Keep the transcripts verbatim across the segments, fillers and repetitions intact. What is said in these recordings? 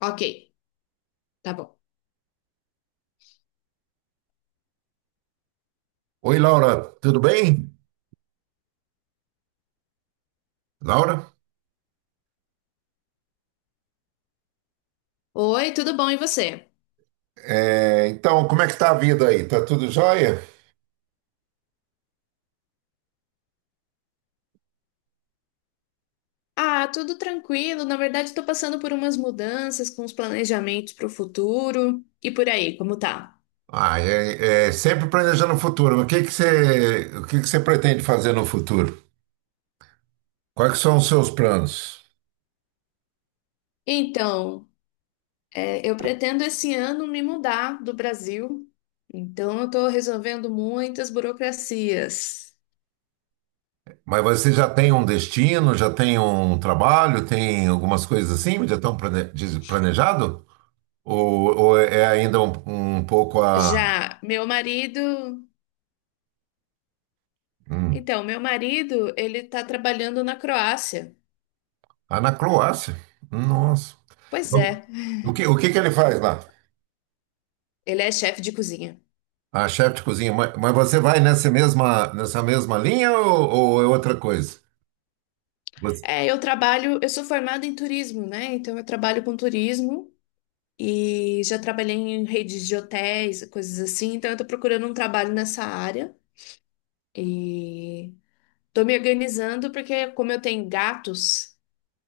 Ok, tá bom. Oi, Laura, tudo bem? Laura? Oi, tudo bom e você? É, então, como é que tá a vida aí? Tá tudo jóia? Ah, tudo tranquilo. Na verdade, estou passando por umas mudanças com os planejamentos para o futuro e por aí, como tá? Ah, é, é sempre planejando o futuro. O que que você, o que que você pretende fazer no futuro? Quais que são os seus planos? Então, é, eu pretendo esse ano me mudar do Brasil, então eu estou resolvendo muitas burocracias. Mas você já tem um destino, já tem um trabalho, tem algumas coisas assim, já estão plane- diz- planejado? Ou, ou é é ainda um, um pouco a, Já meu marido, hum, então, meu marido, ele está trabalhando na Croácia. ah, na Croácia? Nossa. Pois é, O que, o que que ele faz lá? ele é chefe de cozinha. A chefe de cozinha. Mas, mas você vai nessa mesma, nessa mesma linha ou, ou é outra coisa? Você- É, eu trabalho, eu sou formada em turismo, né? Então eu trabalho com turismo e já trabalhei em redes de hotéis, coisas assim. Então eu tô procurando um trabalho nessa área e tô me organizando porque como eu tenho gatos,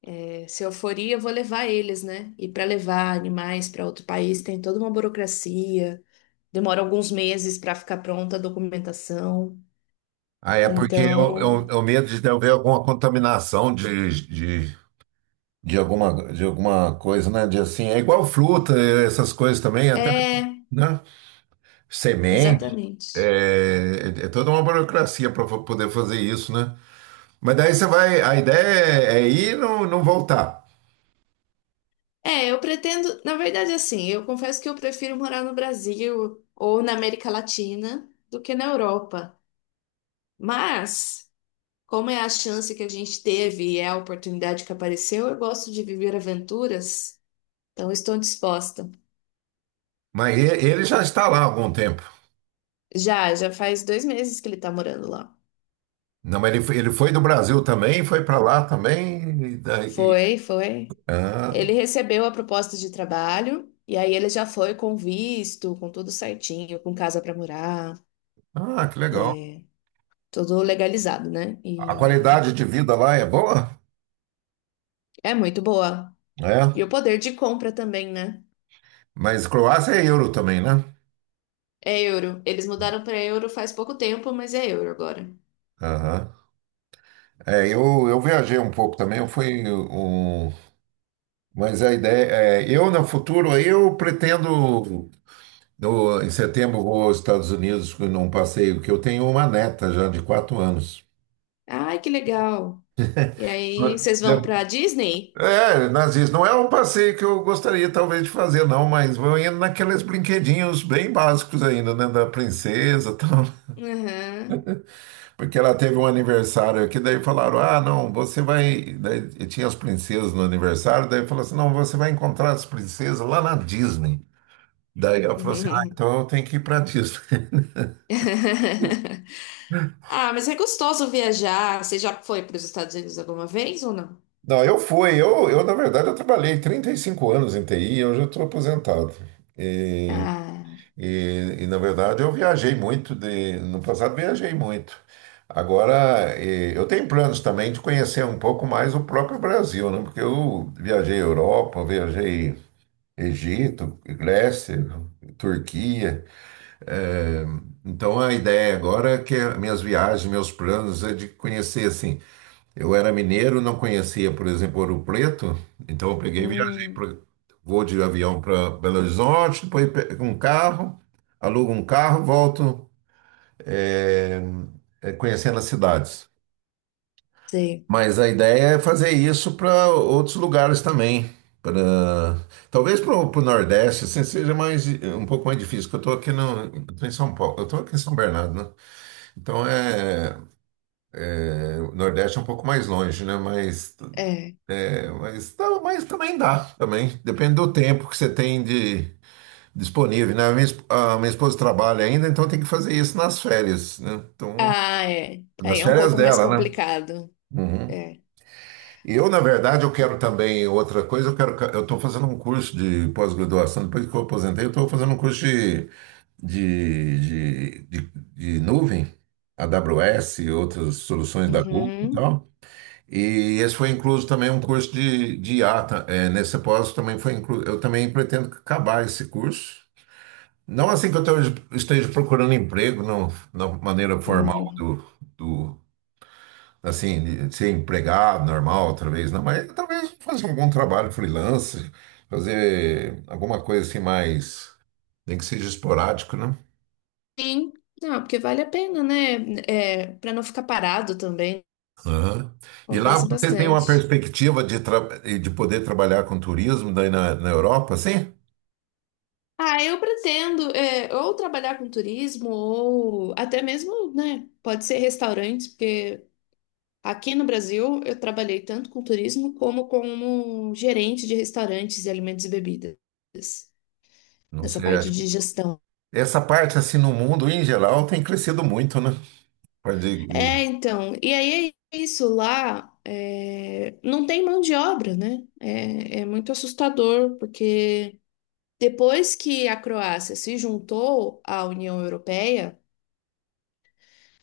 é, se eu for ir, eu vou levar eles, né? E para levar animais para outro país tem toda uma burocracia, demora alguns meses para ficar pronta a documentação. ah, é porque eu, eu, Então, eu medo de haver alguma contaminação de, de, de, alguma, de alguma coisa, né? De assim, é igual fruta, eh, essas coisas também, até, é, né? Semente. exatamente. É, é é toda uma burocracia para poder fazer isso, né? Mas daí você vai, a ideia é, é ir e não, não voltar. É, eu pretendo, na verdade, assim, eu confesso que eu prefiro morar no Brasil ou na América Latina do que na Europa. Mas, como é a chance que a gente teve e é a oportunidade que apareceu, eu gosto de viver aventuras, então estou disposta. Mas e- ele já está lá há algum tempo. Já, já faz dois meses que ele está morando lá. Não, mas ele, foi- ele foi do Brasil também, foi para lá também. E daí, Foi, foi. ah, Ele recebeu a proposta de trabalho e aí ele já foi com visto, com tudo certinho, com casa para morar, ah, que legal. tudo legalizado, né? A E qualidade de vida lá é boa? é muito boa. E Né? o poder de compra também, né? Mas Croácia é euro também, né? É euro. Eles mudaram para euro faz pouco tempo, mas é euro agora. Aham. É, eu, eu viajei um pouco também, eu fui um. Mas a ideia é, eu no futuro, eu pretendo. No, Em setembro vou aos Estados Unidos num passeio, que eu tenho uma neta já de quatro anos. Ai, que legal. E aí, vocês vão para Disney? É, nazis, não é um passeio que eu gostaria talvez de fazer, não, mas vou indo naqueles brinquedinhos bem básicos ainda, né, da princesa, e tal, Aham. porque ela teve um aniversário aqui, daí falaram, ah, não, você vai, daí tinha as princesas no aniversário, daí falou assim, não, você vai encontrar as princesas lá na Disney. Daí ela falou assim, ah, então eu tenho que ir para Disney. Ah, mas é gostoso viajar. Você já foi para os Estados Unidos alguma vez ou não? Não, eu fui, eu, eu na verdade eu trabalhei trinta e cinco anos em T I, hoje eu estou aposentado. Ah, E, e, na verdade eu viajei muito de, no passado viajei muito. Agora eh, eu tenho planos também de conhecer um pouco mais o próprio Brasil, né? Porque eu viajei Europa, viajei Egito, Grécia, Turquia. eh, então a ideia agora é que minhas viagens, meus planos é de conhecer assim, eu era mineiro, não conhecia, por exemplo, Ouro Preto, então eu peguei e viajei, hum, pra, vou de avião para Belo Horizonte, depois pego um carro, alugo um carro, volto, eh, eh, conhecendo as cidades. sei. Mas a ideia é fazer isso para outros lugares também. Pra, talvez para o Nordeste, assim, seja mais, um pouco mais difícil, porque eu estou aqui no, eu tô em São Paulo, eu estou aqui em São Bernardo, né? Então é, é, o Nordeste é um pouco mais longe, né? Mas É. é, mas, tá, mas também dá, também. Depende do tempo que você tem de disponível, né? A minha, esp- a minha esposa trabalha ainda, então tem que fazer isso nas férias, né? Então, Ah, é. Aí nas é um férias pouco mais dela, né? complicado. Uhum. É. E eu, na verdade, eu quero também outra coisa, eu quero, ca- eu estou fazendo um curso de pós-graduação, depois que eu aposentei, eu estou fazendo um curso de, de, de, de, de nuvem, A W S e outras soluções da Google e Uhum. tal. E esse foi incluso também um curso de, de I A. Ta- é, nesse pós também foi incluso. Eu também pretendo acabar esse curso. Não assim que eu tô- esteja procurando emprego, não, na maneira formal Uhum. do, do assim, de ser empregado normal, talvez, não, mas talvez fazer algum trabalho freelance, fazer alguma coisa assim mais, nem que seja esporádico, né? Sim. Não, porque vale a pena, né? É, para não ficar parado também. Aham. E lá Compensa você tem uma bastante. perspectiva de, tra- de poder trabalhar com turismo daí na, na Europa, sim? Ah, eu pretendo é, ou trabalhar com turismo ou até mesmo, né, pode ser restaurantes, porque aqui no Brasil eu trabalhei tanto com turismo como como gerente de restaurantes de alimentos e bebidas, Não nessa sei, parte acho de que... gestão. Essa parte, assim, no mundo em geral tem crescido muito, né? Pode... É, ir. então, e aí é isso lá, é, não tem mão de obra, né? É, é muito assustador, porque depois que a Croácia se juntou à União Europeia,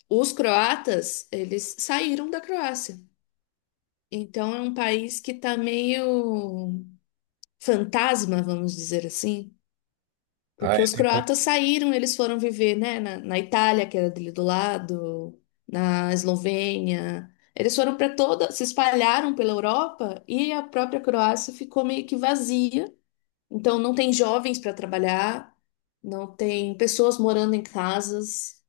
os croatas, eles saíram da Croácia. Então é um país que tá meio fantasma, vamos dizer assim. Ah, Porque os é. croatas saíram, eles foram viver, né, na, na Itália, que era dele do lado, na Eslovênia. Eles foram para toda, se espalharam pela Europa e a própria Croácia ficou meio que vazia. Então não tem jovens para trabalhar, não tem pessoas morando em casas.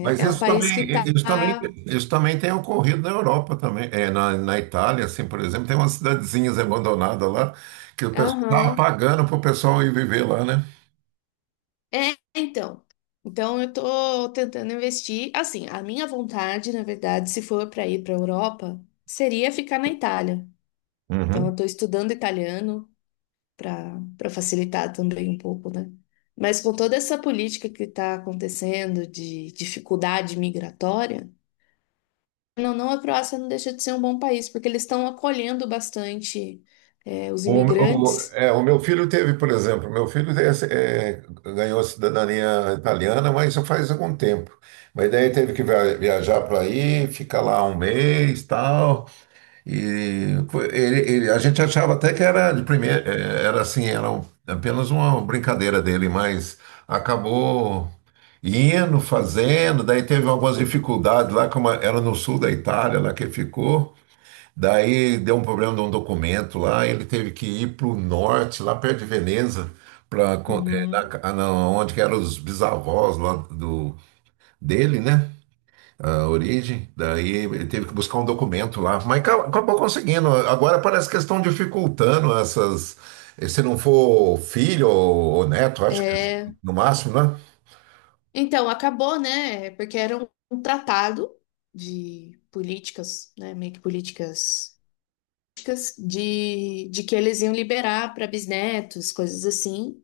Mas é um isso país que também, tá. isso também, isso também tem ocorrido na Europa também, é, na, na Itália, assim, por exemplo, tem umas cidadezinhas abandonadas lá que o pessoal estava Aham. pagando para o pessoal ir viver lá, né? É, então. Então eu tô tentando investir. Assim, a minha vontade, na verdade, se for para ir para Europa, seria ficar na Itália. Então eu Uhum. tô estudando italiano para para facilitar também um pouco, né? Mas com toda essa política que está acontecendo de dificuldade migratória, não, não, a Croácia não deixa de ser um bom país, porque eles estão acolhendo bastante é, os O, o- imigrantes. É, o meu filho teve, por exemplo, meu filho é, é, ganhou a cidadania italiana, mas já faz algum tempo. Mas daí teve que via- viajar para aí, ficar lá um mês, tal. E foi- ele, ele- a gente achava até que era de primeira, eh, era assim, era um- apenas uma brincadeira dele, mas acabou indo, fazendo, daí teve algumas dificuldades lá, como era no sul da Itália, lá que ele ficou, daí deu um problema de um documento lá, ele teve que ir para o norte, lá perto de Veneza, para Uhum. onde que eram os bisavós lá do, dele, né? A origem, daí ele teve que buscar um documento lá, mas ca- acabou conseguindo. Agora parece que estão dificultando essas. Se não for filho ou, ou neto, acho que no máximo, né? Então, acabou, né? Porque era um um tratado de políticas, né? Meio que políticas políticas de, de que eles iam liberar para bisnetos, coisas assim.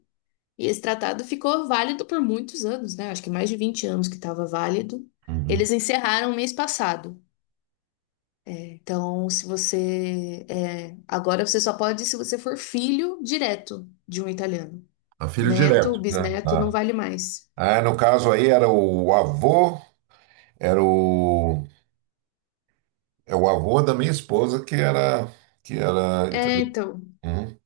E esse tratado ficou válido por muitos anos, né? Acho que mais de vinte anos que estava válido. Uhum. Eles encerraram mês passado. Então, se você é, agora você só pode se você for filho direto de um italiano. A filho Neto, direto, né? bisneto, não Ah. vale mais. Ah, no caso aí era o avô, era o, é o avô da minha esposa que era. Que era É, italiano. então. Uhum.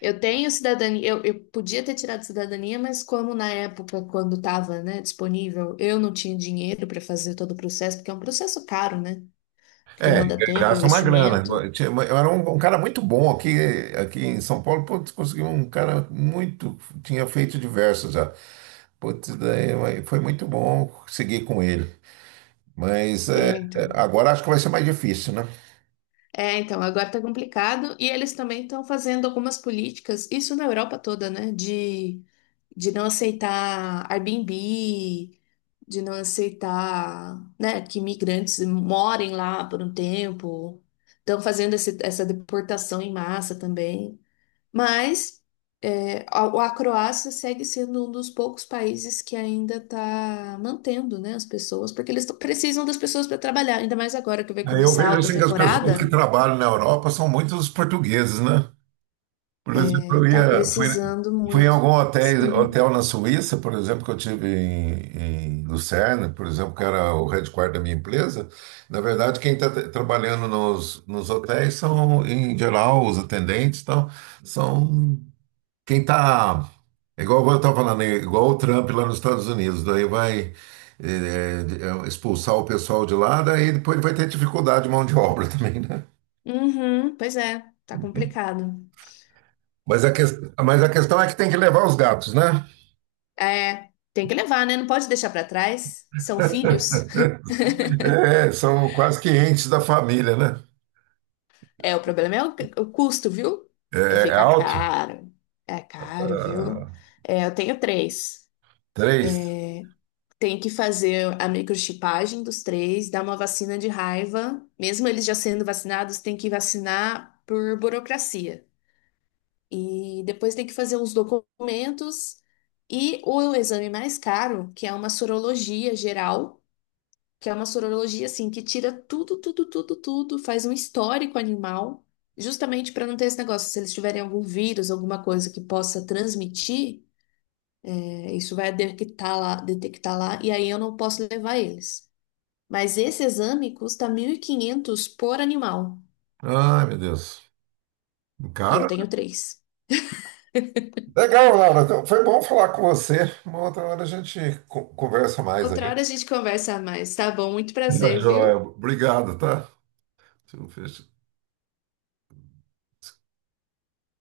Eu tenho cidadania, eu, eu podia ter tirado cidadania, mas como na época, quando estava, né, disponível, eu não tinha dinheiro para fazer todo o processo, porque é um processo caro, né? Que demanda tempo, Gasta uma grana. investimento. Eu tinha- eu era um, um cara muito bom aqui, aqui em São Paulo. Putz, conseguiu um cara muito. Tinha feito diversos já. Putz, daí foi muito bom seguir com ele. Mas é, É, é, então. agora acho que vai ser mais difícil, né? É, então, agora tá complicado. E eles também estão fazendo algumas políticas, isso na Europa toda, né? De, de não aceitar Airbnb, de não aceitar, né, que migrantes morem lá por um tempo. Estão fazendo esse- essa deportação em massa também. Mas é, a, a Croácia segue sendo um dos poucos países que ainda está mantendo, né, as pessoas, porque eles tão- precisam das pessoas para trabalhar, ainda mais agora que vai Aí eu começar a vejo alta assim que as pessoas que temporada. trabalham na Europa são muitos portugueses, né? Por exemplo, É, eu tá ia, fui, precisando fui em muito. algum hotel, Sim. hotel na Suíça, por exemplo, que eu tive em, em Lucerna, por exemplo, que era o headquarter da minha empresa. Na verdade, quem está trabalhando nos, nos hotéis são, em geral, os atendentes, então, são. Quem tá. É igual eu estava falando, é igual o Trump lá nos Estados Unidos, daí vai, é, é, é, expulsar o pessoal de lá, daí depois ele vai ter dificuldade de mão de obra também, né? Uhum, pois é, tá complicado. Mas a, ques- mas a questão é que tem que levar os gatos, né? É, tem que levar, né? Não pode deixar pra trás. São filhos. É, são quase que entes da família, né? É, o problema é o, o custo, viu? É, É é ficar alto? caro. É caro, viu? Ah, É, eu tenho três. três. Tenho que fazer a microchipagem dos três, dar uma vacina de raiva. Mesmo eles já sendo vacinados, tem que vacinar por burocracia. E depois tem que fazer os documentos e o exame mais caro, que é uma sorologia geral, que é uma sorologia assim que tira tudo, tudo, tudo, tudo, faz um histórico animal, justamente para não ter esse negócio, se eles tiverem algum vírus, alguma coisa que possa transmitir, é, isso vai detectar lá, detectar lá, e aí eu não posso levar eles. Mas esse exame custa mil e quinhentos por animal, Ai, meu Deus. e eu Cara, tenho três. legal, Laura. Então, foi bom falar com você. Uma outra hora a gente co- conversa mais Outra aí. hora a gente conversa mais, tá bom? Muito Tá prazer, joia. viu? Obrigado, tá? Deixa eu fechar.